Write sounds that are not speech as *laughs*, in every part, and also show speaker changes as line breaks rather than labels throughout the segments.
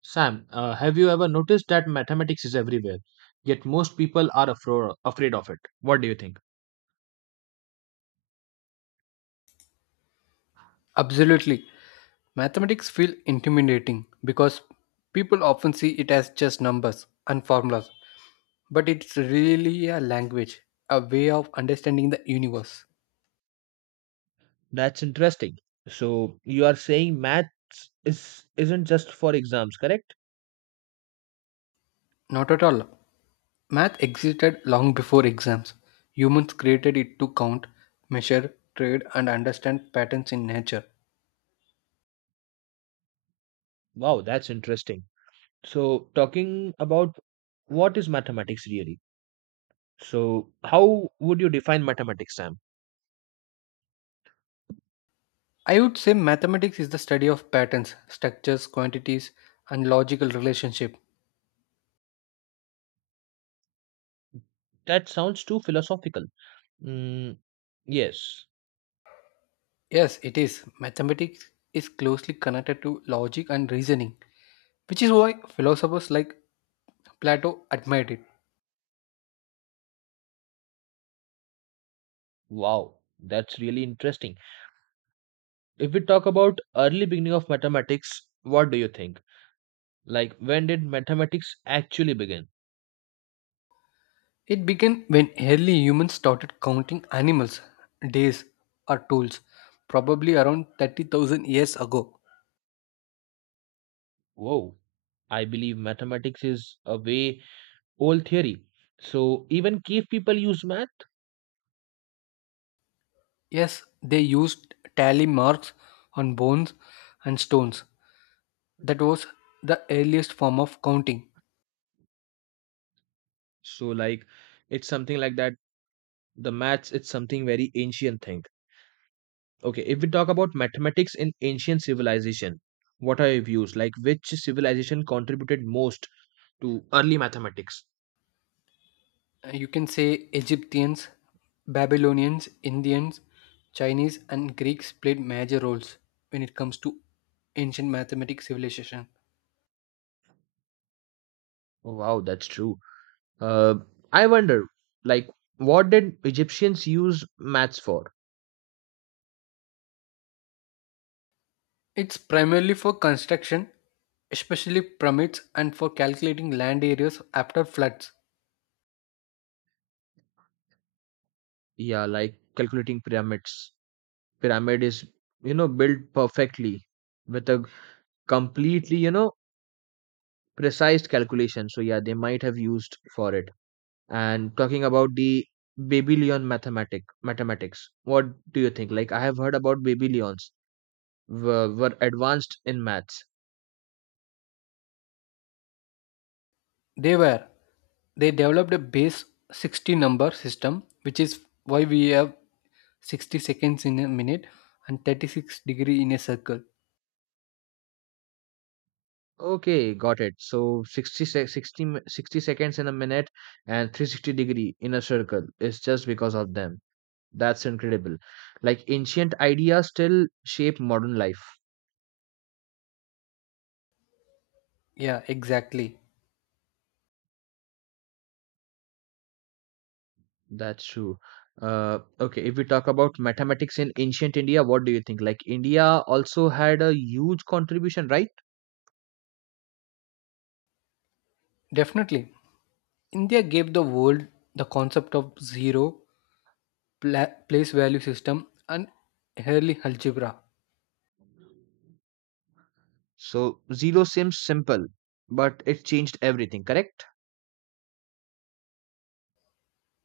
Sam, have you ever noticed that mathematics is everywhere, yet most people are afraid of it? What do you think?
Absolutely. Mathematics feel intimidating because people often see it as just numbers and formulas, but it's really a language, a way of understanding the universe.
That's interesting. So you are saying maths is isn't just for exams, correct?
Not at all. Math existed long before exams. Humans created it to count, measure, trade, and understand patterns in nature.
Wow, that's interesting. So talking about what is mathematics really? So how would you define mathematics, Sam?
I would say mathematics is the study of patterns, structures, quantities, and logical relationship.
That sounds too philosophical. Mm, yes.
Yes, it is. Mathematics is closely connected to logic and reasoning, which is why philosophers like Plato admired it.
Wow, that's really interesting. If we talk about early beginning of mathematics, what do you think? Like, when did mathematics actually begin?
It began when early humans started counting animals, days, or tools, probably around 30,000 years ago.
Whoa, I believe mathematics is a way old theory. So, even cave people use math.
Yes, they used tally marks on bones and stones. That was the earliest form of counting.
So, like, it's something like that. The maths, it's something very ancient thing. Okay, if we talk about mathematics in ancient civilization, what are your views? Like, which civilization contributed most to early mathematics?
You can say Egyptians, Babylonians, Indians, Chinese, and Greeks played major roles when it comes to ancient mathematics civilization.
Oh, wow, that's true. Uh, I wonder, like, what did Egyptians use maths for?
It's primarily for construction, especially pyramids, and for calculating land areas after floods.
Yeah, like calculating pyramids. Pyramid is, you know, built perfectly with a completely, you know, precise calculation, so yeah, they might have used for it. And talking about the Babylon mathematics, what do you think? Like, I have heard about Babylons were advanced in maths.
They were they developed a base 60 number system, which is why we have 60 seconds in a minute and 36 degree in a circle.
Okay, got it. So 60 se- 60 mi- 60 seconds in a minute and 360 degree in a circle is just because of them. That's incredible. Like ancient ideas still shape modern life.
Yeah, exactly.
That's true. Okay, if we talk about mathematics in ancient India, what do you think? Like India also had a huge contribution, right?
Definitely. India gave the world the concept of zero, place value system, and early algebra.
So zero seems simple, but it changed everything, correct?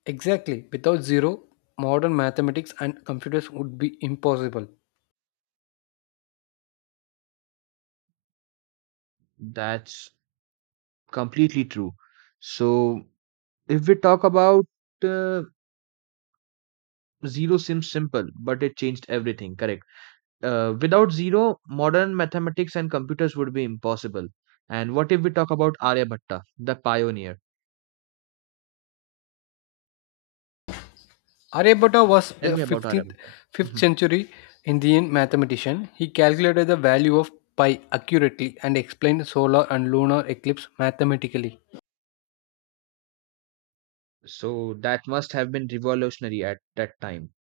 Exactly. Without zero, modern mathematics and computers would be impossible.
That's completely true. So if we talk about uh, zero seems simple, but it changed everything, correct? Without zero, modern mathematics and computers would be impossible. And what if we talk about Aryabhatta, the pioneer?
Aryabhatta was
Tell
the
me about
15th
Aryabhatta.
5th
Mhm.
century Indian mathematician. He calculated the value of pi accurately and explained solar and lunar eclipse mathematically.
So that must have been revolutionary at that time.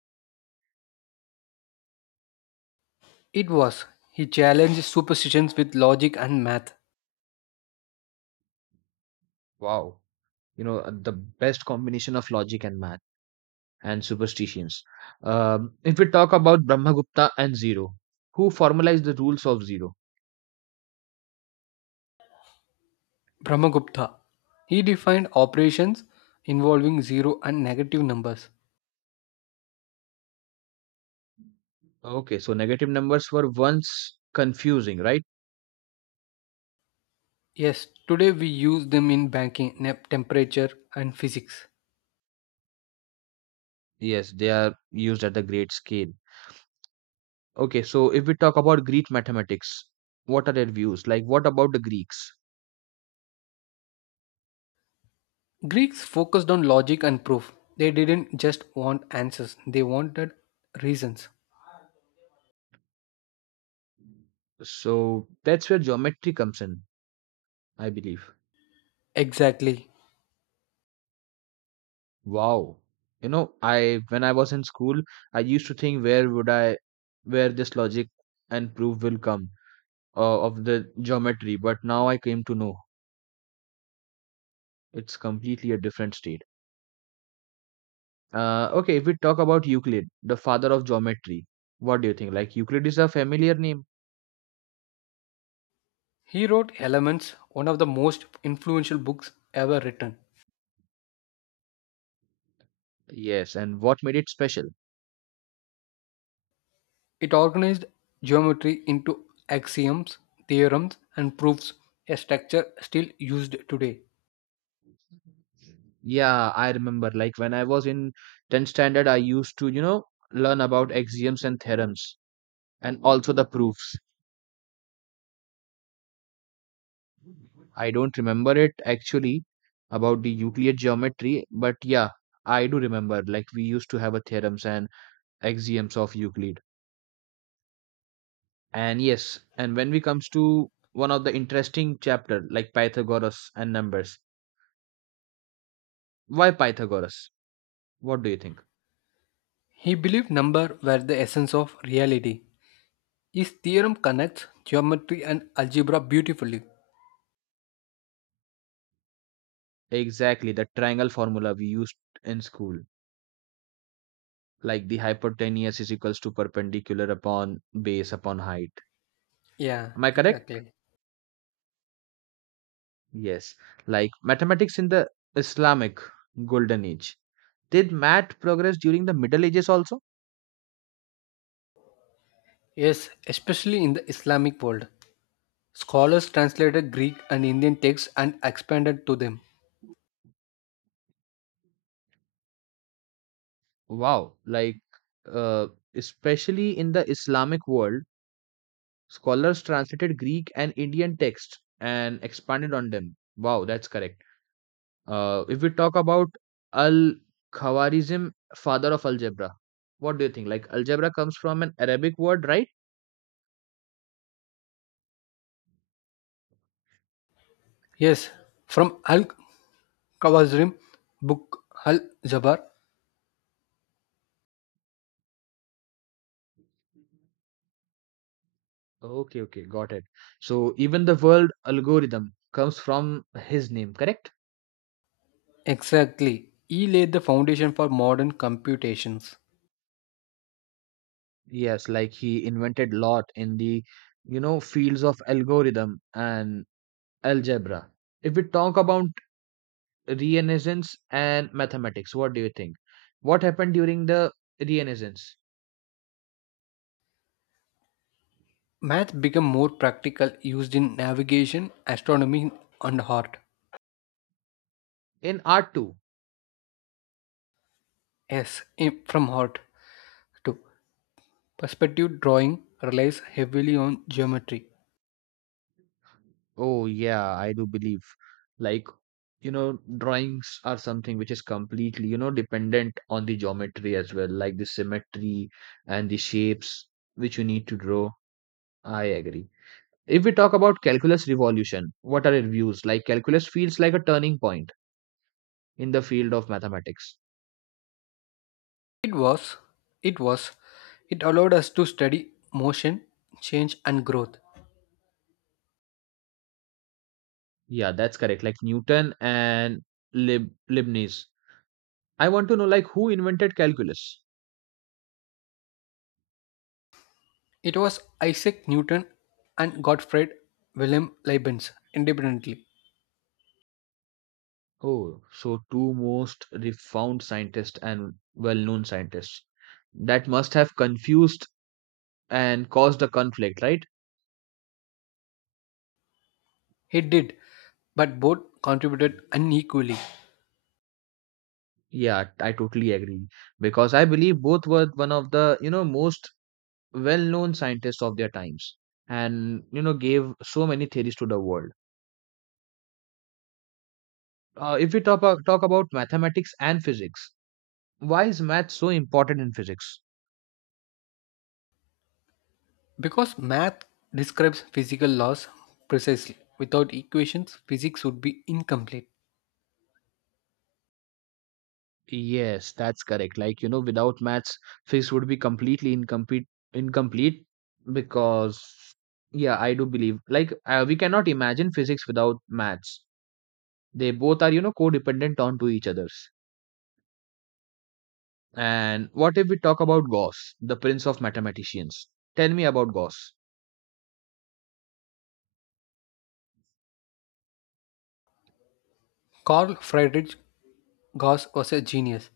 It was he challenged superstitions with logic and math.
Wow. You know, the best combination of logic and math and superstitions. If we talk about Brahmagupta and zero, who formalized the rules of zero?
Brahmagupta. He defined operations involving zero and negative numbers.
Okay, so negative numbers were once confusing, right?
Yes, today we use them in banking, temperature, and physics.
Yes, they are used at the great scale. Okay, so if we talk about Greek mathematics, what are their views? Like, what about the Greeks?
Greeks focused on logic and proof. They didn't just want answers, they wanted reasons.
So that's where geometry comes in, I believe.
Exactly.
Wow. You know, I when I was in school, I used to think where this logic and proof will come of the geometry, but now I came to know it's completely a different state. Okay, if we talk about Euclid, the father of geometry, what do you think? Like Euclid is a familiar name.
He wrote Elements, one of the most influential books ever written.
Yes, and what made it special?
It organized geometry into axioms, theorems, and proofs, a structure still used today.
Yeah, I remember. Like when I was in 10th standard, I used to, you know, learn about axioms and theorems and also the proofs. I don't remember it actually about the Euclid geometry, but yeah, I do remember. Like we used to have a theorems and axioms of Euclid. And yes, and when we comes to one of the interesting chapter like Pythagoras and numbers. Why Pythagoras? What do you think?
He believed number were the essence of reality. His theorem connects geometry and algebra beautifully.
Exactly, the triangle formula we used in school. Like the hypotenuse is equals to perpendicular upon base upon height.
Yeah,
Am I correct?
exactly.
Yes. Like mathematics in the Islamic golden age. Did math progress during the Middle Ages also?
Yes, especially in the Islamic world. Scholars translated Greek and Indian texts and expanded to them.
Wow. Like, uh, especially in the Islamic world, scholars translated Greek and Indian texts and expanded on them. Wow, that's correct. If we talk about Al Khawarizm, father of algebra, what do you think? Like, algebra comes from an Arabic word, right?
Yes, from Al khwarizm book Al Jabar.
Okay, okay, got it. So even the word algorithm comes from his name, correct?
Exactly. He laid the foundation for modern computations.
Yes, like he invented lot in the, you know, fields of algorithm and algebra. If we talk about Renaissance and mathematics, what do you think? What happened during the Renaissance?
Math became more practical, used in navigation, astronomy, and art.
In art too.
Yes, from art too. Perspective drawing relies heavily on geometry.
Oh, yeah, I do believe. Like, you know, drawings are something which is completely, you know, dependent on the geometry as well, like the symmetry and the shapes which you need to draw. I agree. If we talk about calculus revolution, what are your views? Like, calculus feels like a turning point in the field of mathematics.
It was, it was, it allowed us to study motion, change, and growth.
Yeah, that's correct. Like Newton and Lib Leibniz. I want to know, like, who invented calculus?
It was Isaac Newton and Gottfried Wilhelm Leibniz independently.
Oh, so two most refound scientists and well known scientists. That must have confused and caused a conflict, right?
He did, but both contributed unequally
Yeah, I totally agree. Because I believe both were one of the, you know, most well known scientists of their times and, you know, gave so many theories to the world. If we talk about mathematics and physics, why is math so important in physics?
because math describes physical laws precisely. Without equations, physics would be incomplete.
Yes, that's correct. Like, you know, without maths, physics would be completely incomplete because yeah, I do believe like we cannot imagine physics without maths. They both are, you know, codependent on to each others. And what if we talk about Gauss, the prince of mathematicians? Tell me about Gauss.
Carl Friedrich Gauss was a genius.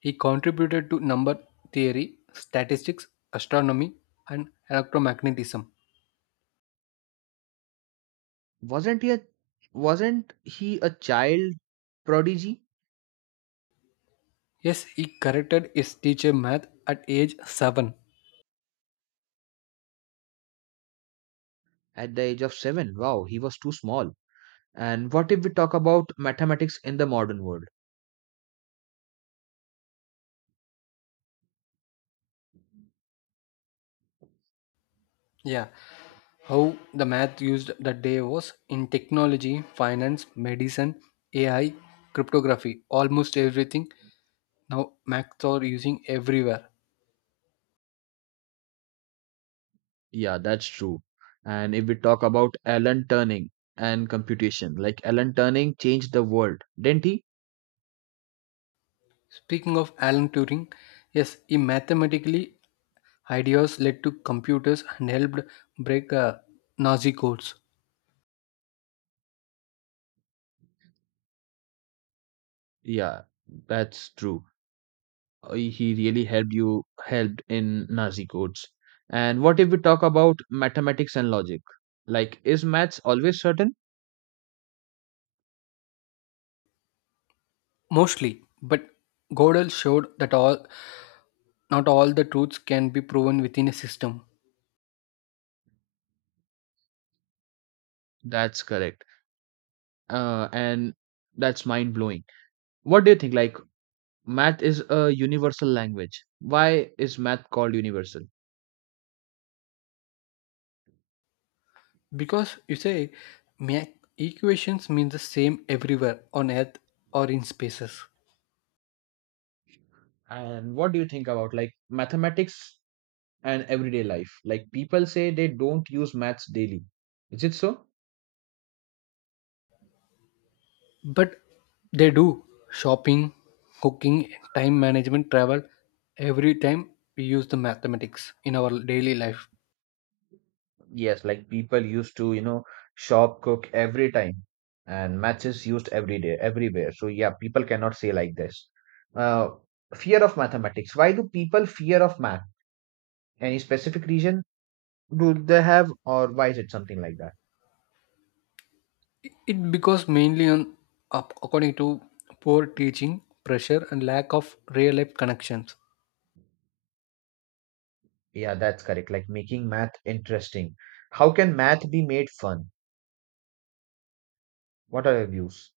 He contributed to number theory, statistics, astronomy, and electromagnetism.
Wasn't he a wasn't he a child prodigy
Yes, he corrected his teacher math at age 7.
at the age of 7? Wow, he was too small. And what if we talk about mathematics in the modern world?
Yeah, how the math used that day was in technology, finance, medicine, AI, cryptography, almost everything. Now maths are using everywhere.
Yeah, that's true. And if we talk about Alan Turing and computation, like Alan Turing changed the world, didn't he?
Speaking of Alan Turing, yes, he mathematically Ideas led to computers and helped break Nazi codes.
Yeah, that's true. He really helped helped in Nazi codes. And what if we talk about mathematics and logic? Like, is maths always certain?
Mostly, but Gödel showed that all not all the truths can be proven within a system.
That's correct. And that's mind blowing. What do you think? Like, math is a universal language. Why is math called universal?
Because you say ma- equations mean the same everywhere on earth or in spaces.
And what do you think about like mathematics and everyday life. Like people say they don't use maths daily. Is it so?
But they do shopping, cooking, time management, travel every time we use the mathematics in our daily life.
Yes, like people used to, you know, shop cook every time, and maths is used every day, everywhere. So yeah, people cannot say like this. Uh, fear of mathematics. Why do people fear of math? Any specific reason do they have, or why is it something like that?
It because mainly on according to poor teaching, pressure, and lack of real life connections
Yeah, that's correct. Like making math interesting. How can math be made fun? What are your views?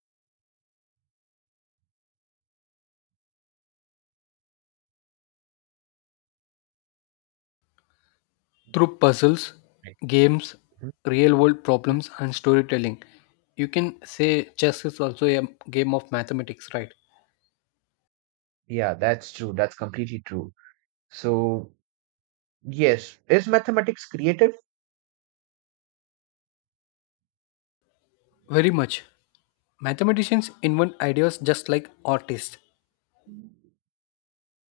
through puzzles,
Right.
games,
Mhm,
real world
mhm.
problems, and storytelling. You can say chess is also a game of mathematics, right?
Yeah, that's true. That's completely true. So. Yes. Is mathematics creative?
Very much. Mathematicians invent ideas just like artists.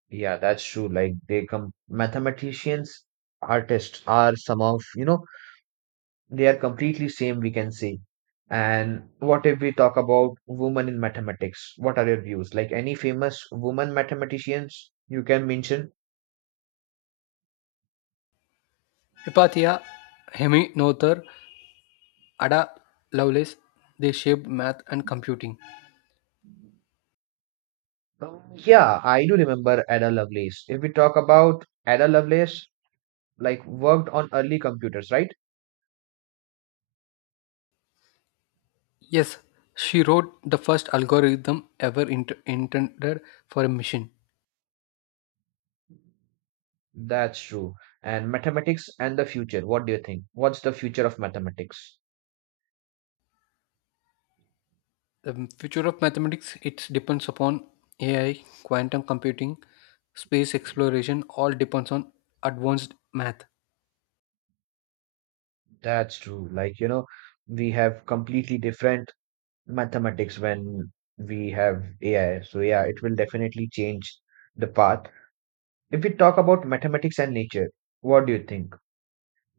Yeah, that's true. Like they come mathematicians, artists are some of, you know, they are completely same we can say. And what if we talk about women in mathematics? What are your views? Like any famous woman mathematicians you can mention?
Hypatia, Hemi Noether, Ada Lovelace, they shaped math and computing.
Yeah, I do remember Ada Lovelace. If we talk about Ada Lovelace, like worked on early computers, right?
Yes, she wrote the first algorithm ever intended for a machine.
That's true. And mathematics and the future. What do you think? What's the future of mathematics?
The future of mathematics it depends upon AI, quantum computing, space exploration. All depends on advanced math.
That's true. Like, you know, we have completely different mathematics when we have AI. So, yeah, it will definitely change the path. If we talk about mathematics and nature, what do you think?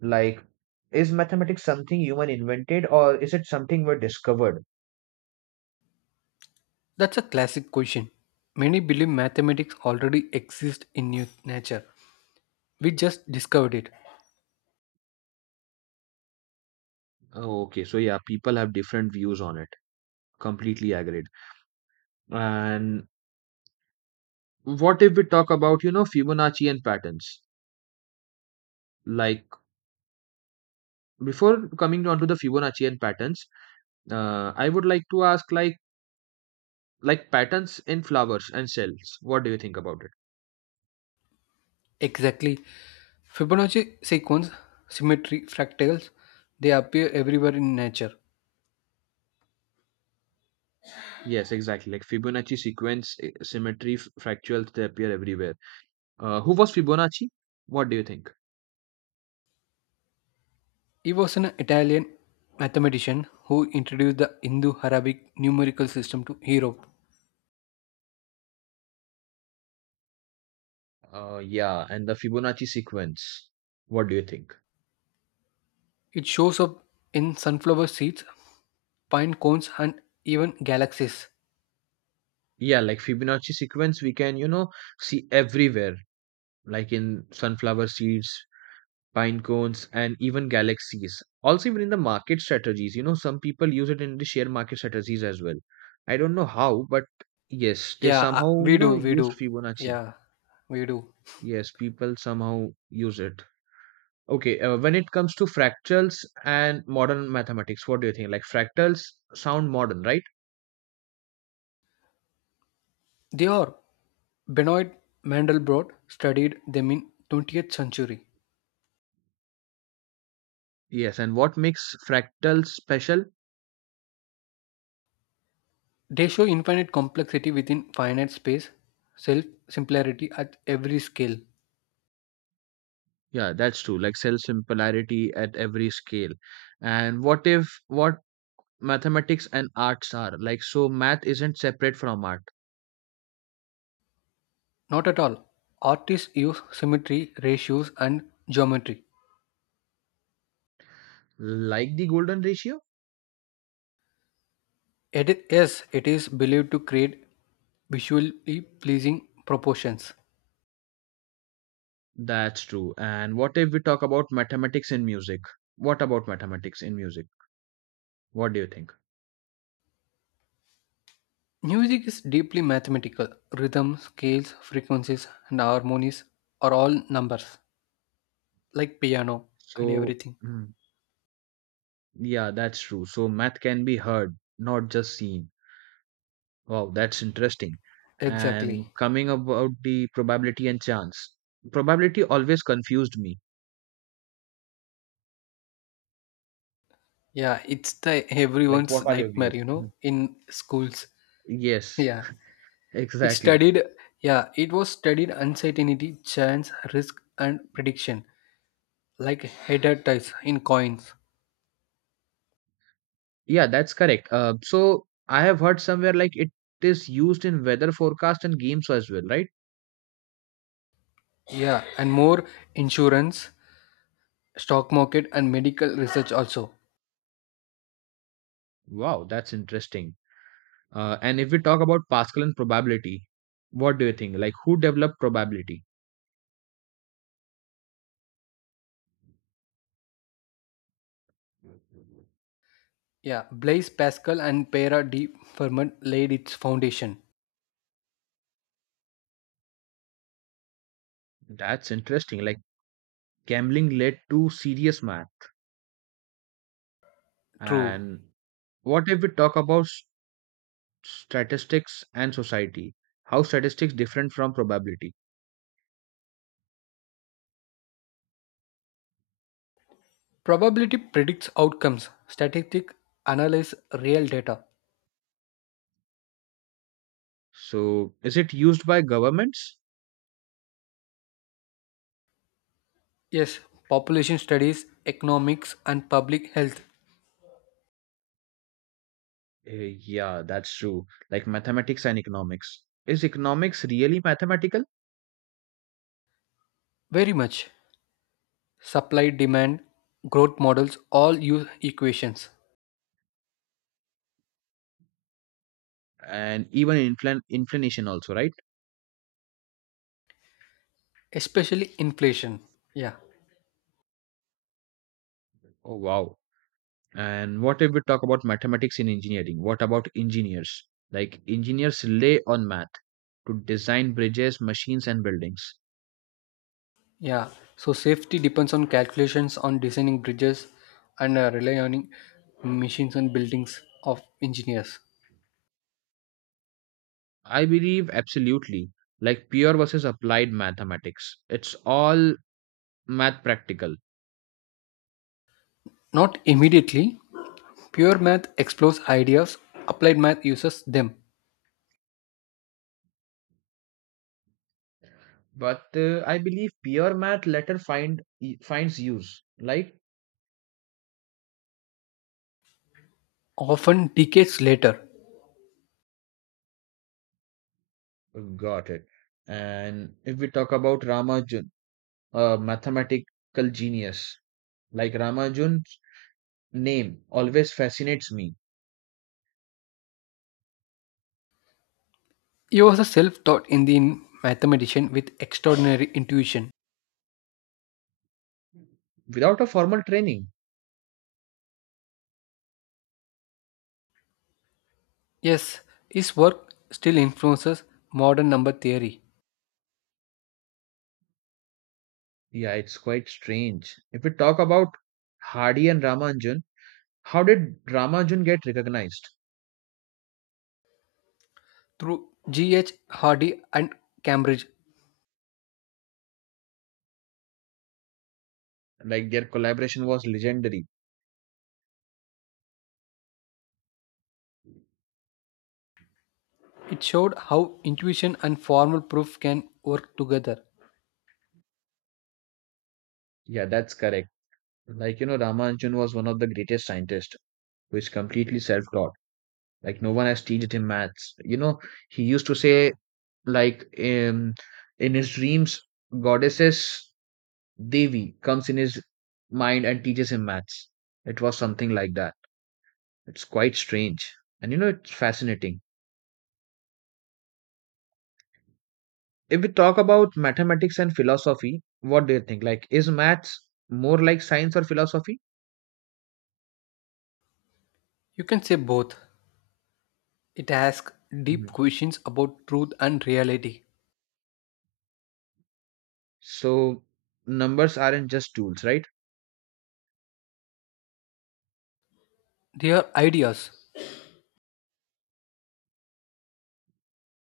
Like, is mathematics something human invented or is it something we discovered?
That's a classic question. Many believe mathematics already exists in nature. We just discovered it.
Oh, okay. So yeah, people have different views on it. Completely agreed. And what if we talk about, you know, Fibonacci and patterns? Like before coming on to the Fibonacci and patterns, I would like to ask like patterns in flowers and cells. What do you think about it?
Exactly. Fibonacci sequence, symmetry, fractals, they appear everywhere in nature.
Yes, exactly. Like Fibonacci sequence, symmetry, fractals, they appear everywhere. Who was Fibonacci? What do you think?
He was an Italian mathematician who introduced the Indo Arabic numerical system to Europe.
Yeah, and the Fibonacci sequence. What do you think?
It shows up in sunflower seeds, pine cones, and even galaxies.
Yeah, like Fibonacci sequence, we can, you know, see everywhere, like in sunflower seeds, pine cones and even galaxies also, even in the market strategies, you know, some people use it in the share market strategies as well. I don't know how, but yes, they
Yeah,
somehow,
we
you know,
do, we
use
do.
Fibonacci.
Yeah, we do.
Yes, people somehow use it. Okay, when it comes to fractals and modern mathematics, what do you think? Like fractals sound modern, right?
They are. Benoit Mandelbrot studied them in 20th century.
Yes, and what makes fractals special?
They show infinite complexity within finite space, self similarity at every scale.
Yeah, that's true. Like cell similarity at every scale. And what if what mathematics and arts are, like so math isn't separate from art.
Not at all. Artists use symmetry, ratios, and geometry.
Like the golden ratio.
It, yes, it is believed to create visually pleasing proportions.
That's true. And what if we talk about mathematics in music? What about mathematics in music? What do you think?
Music is deeply mathematical. Rhythm, scales, frequencies, and harmonies are all numbers, like piano and
So
everything.
mm, yeah, that's true. So math can be heard, not just seen. Wow, that's interesting. And
Exactly.
coming about the probability and chance, probability always confused me.
Yeah, it's the
Like,
everyone's
what are your views?
nightmare, you
Mhm.
know, in schools.
Yes.
Yeah.
*laughs*
It
Exactly.
studied Yeah, it was studied uncertainty, chance, risk and prediction, like header ties in coins.
Yeah, that's correct. So I have heard somewhere like it is used in weather forecast and games as well, right?
Yeah, and more insurance stock market and medical research also.
Wow, that's interesting. And if we talk about Pascal and probability, what do you think? Like who developed probability?
Yeah, Blaise Pascal and Pierre de Fermat laid its foundation.
That's interesting. Like gambling led to serious math.
True.
And what if we talk about statistics and society? How statistics different from probability?
Probability predicts outcomes. Statistics analyze real data.
So is it used by governments?
Yes, population studies, economics, and public health.
Yeah, that's true. Like mathematics and economics. Is economics really mathematical?
Very much. Supply, demand, growth models all use equations,
And even inflation also, right?
especially inflation. Yeah.
Oh, wow. And what if we talk about mathematics in engineering? What about engineers? Like engineers rely on math to design bridges, machines, and buildings.
Yeah, so safety depends on calculations on designing bridges and rely on machines and buildings of engineers.
I believe absolutely. Like pure versus applied mathematics. It's all math practical.
Not immediately. Pure math explores ideas, applied math uses them,
But I believe pure math later finds use. Like
often decades later.
got it. And if we talk about Ramanujan, a mathematical genius, like Ramanujan's name always fascinates me
He was a self taught Indian mathematician with extraordinary intuition.
without a formal training.
Yes, his work still influences modern number theory.
Yeah, it's quite strange. If we talk about Hardy and Ramanujan, how did Ramanujan get recognized?
Through G.H. Hardy and Cambridge,
Like their collaboration was legendary.
it showed how intuition and formal proof can work together.
Yeah, that's correct. Like, you know, Ramanujan was one of the greatest scientists who is completely self-taught. Like, no one has taught him maths. You know, he used to say like um, in his dreams, goddesses, devi comes in his mind and teaches him maths. It was something like that. It's quite strange, and you know, it's fascinating. If we talk about mathematics and philosophy, what do you think? Like, is maths more like science or philosophy?
You can say both. It asks deep
Mhm.
questions about truth and reality.
So numbers aren't just tools, right?
They are ideas.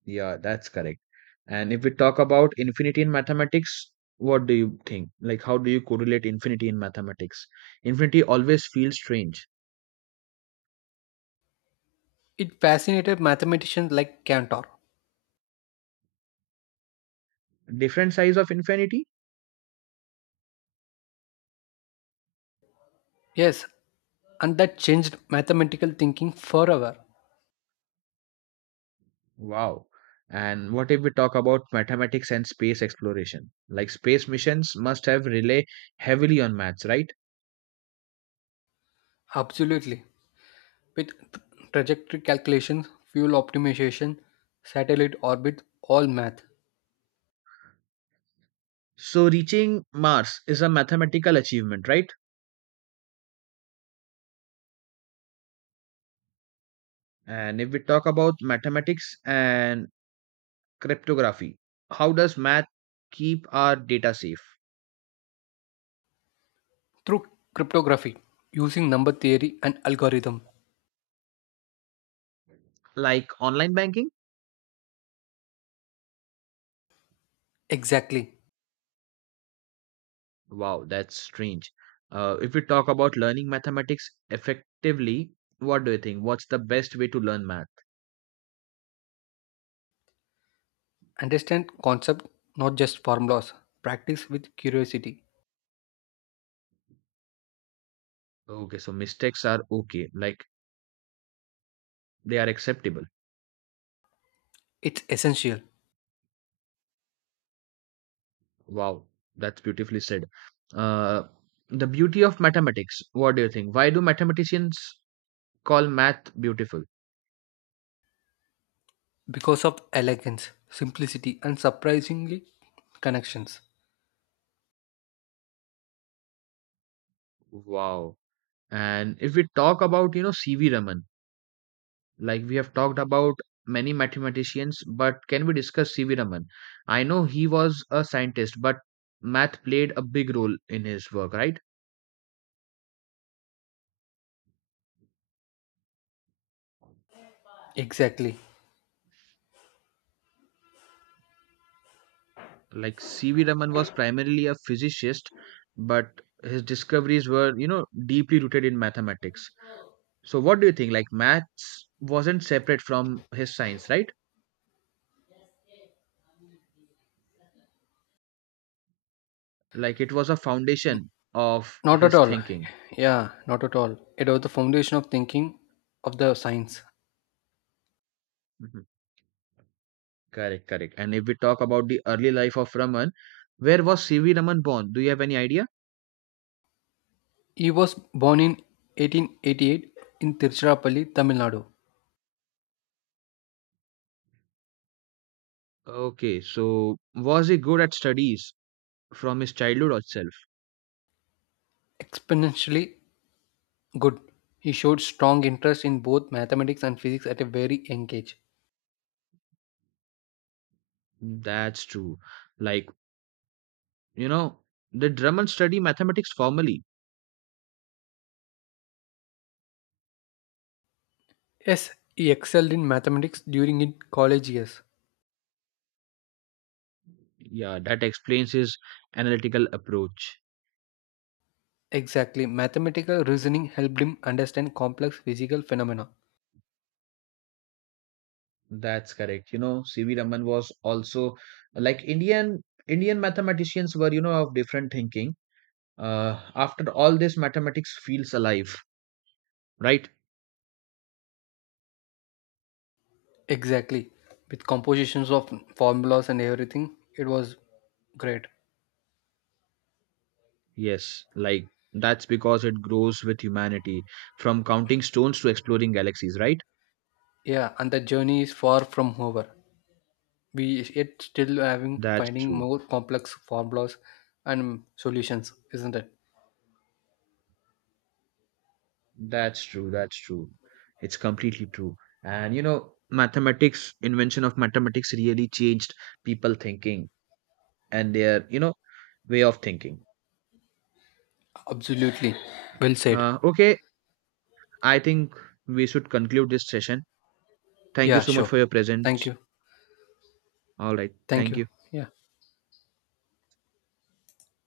Yeah, that's correct. And if we talk about infinity in mathematics, what do you think? Like, how do you correlate infinity in mathematics? Infinity always feels strange.
It fascinated mathematicians like Cantor.
Different size of infinity?
Yes, and that changed mathematical thinking forever.
Wow. And what if we talk about mathematics and space exploration? Like, space missions must have rely heavily on maths, right?
Absolutely. With trajectory calculations, fuel optimization, satellite orbit, all math.
So, reaching Mars is a mathematical achievement, right? And if we talk about mathematics and cryptography, how does math keep our data safe?
Through cryptography, using number theory and algorithm.
Like online banking.
Exactly.
Wow, that's strange. If we talk about learning mathematics effectively, what do you think? What's the best way to learn math?
Understand concept, not just formulas. Practice with curiosity.
Okay, so mistakes are okay, like they are acceptable.
It's essential
Wow, that's beautifully said. uh, the beauty of mathematics, what do you think? Why do mathematicians call math beautiful?
because of elegance, simplicity, and surprisingly connections.
Wow. And if we talk about, you know, cv raman. Like we have talked about many mathematicians, but can we discuss C.V. Raman? I know he was a scientist, but math played a big role in his work, right?
Exactly.
Like C.V. Raman was primarily a physicist, but his discoveries were, you know, deeply rooted in mathematics. So what do you think? Like maths wasn't separate from his science, right? Like it was a foundation of
Not at
his
all.
thinking.
Yeah, not at all. It was the foundation of thinking of the science.
Mhm. Correct, correct. And if we talk about the early life of Raman, where was C.V. Raman born? Do you have any idea?
He was born in 1888 in Tiruchirappalli, Tamil Nadu.
Okay, so was he good at studies from his childhood itself?
Exponentially good. He showed strong interest in both mathematics and physics at a very young age.
That's true. Like, you know, did Drummond study mathematics formally?
Yes, he excelled in mathematics during his college years.
Yeah, that explains his analytical approach.
Exactly, mathematical reasoning helped him understand complex physical phenomena.
That's correct. You know, C.V. Raman was also like Indian mathematicians were, you know, of different thinking. After all this, mathematics feels alive, right?
Exactly, with compositions of formulas and everything, it was great.
Yes, like that's because it grows with humanity, from counting stones to exploring galaxies, right?
Yeah, and the journey is far from over. We yet still having
That's
finding
true.
more complex formulas and solutions, isn't it?
That's true. It's completely true. And you know, mathematics, invention of mathematics really changed people thinking and their, you know, way of thinking.
Absolutely. Well said.
Okay, I think we should conclude this session. Thank you
Yeah,
so much
sure.
for your
Thank
presence.
you.
All right.
Thank
Thank
you.
you.
Yeah.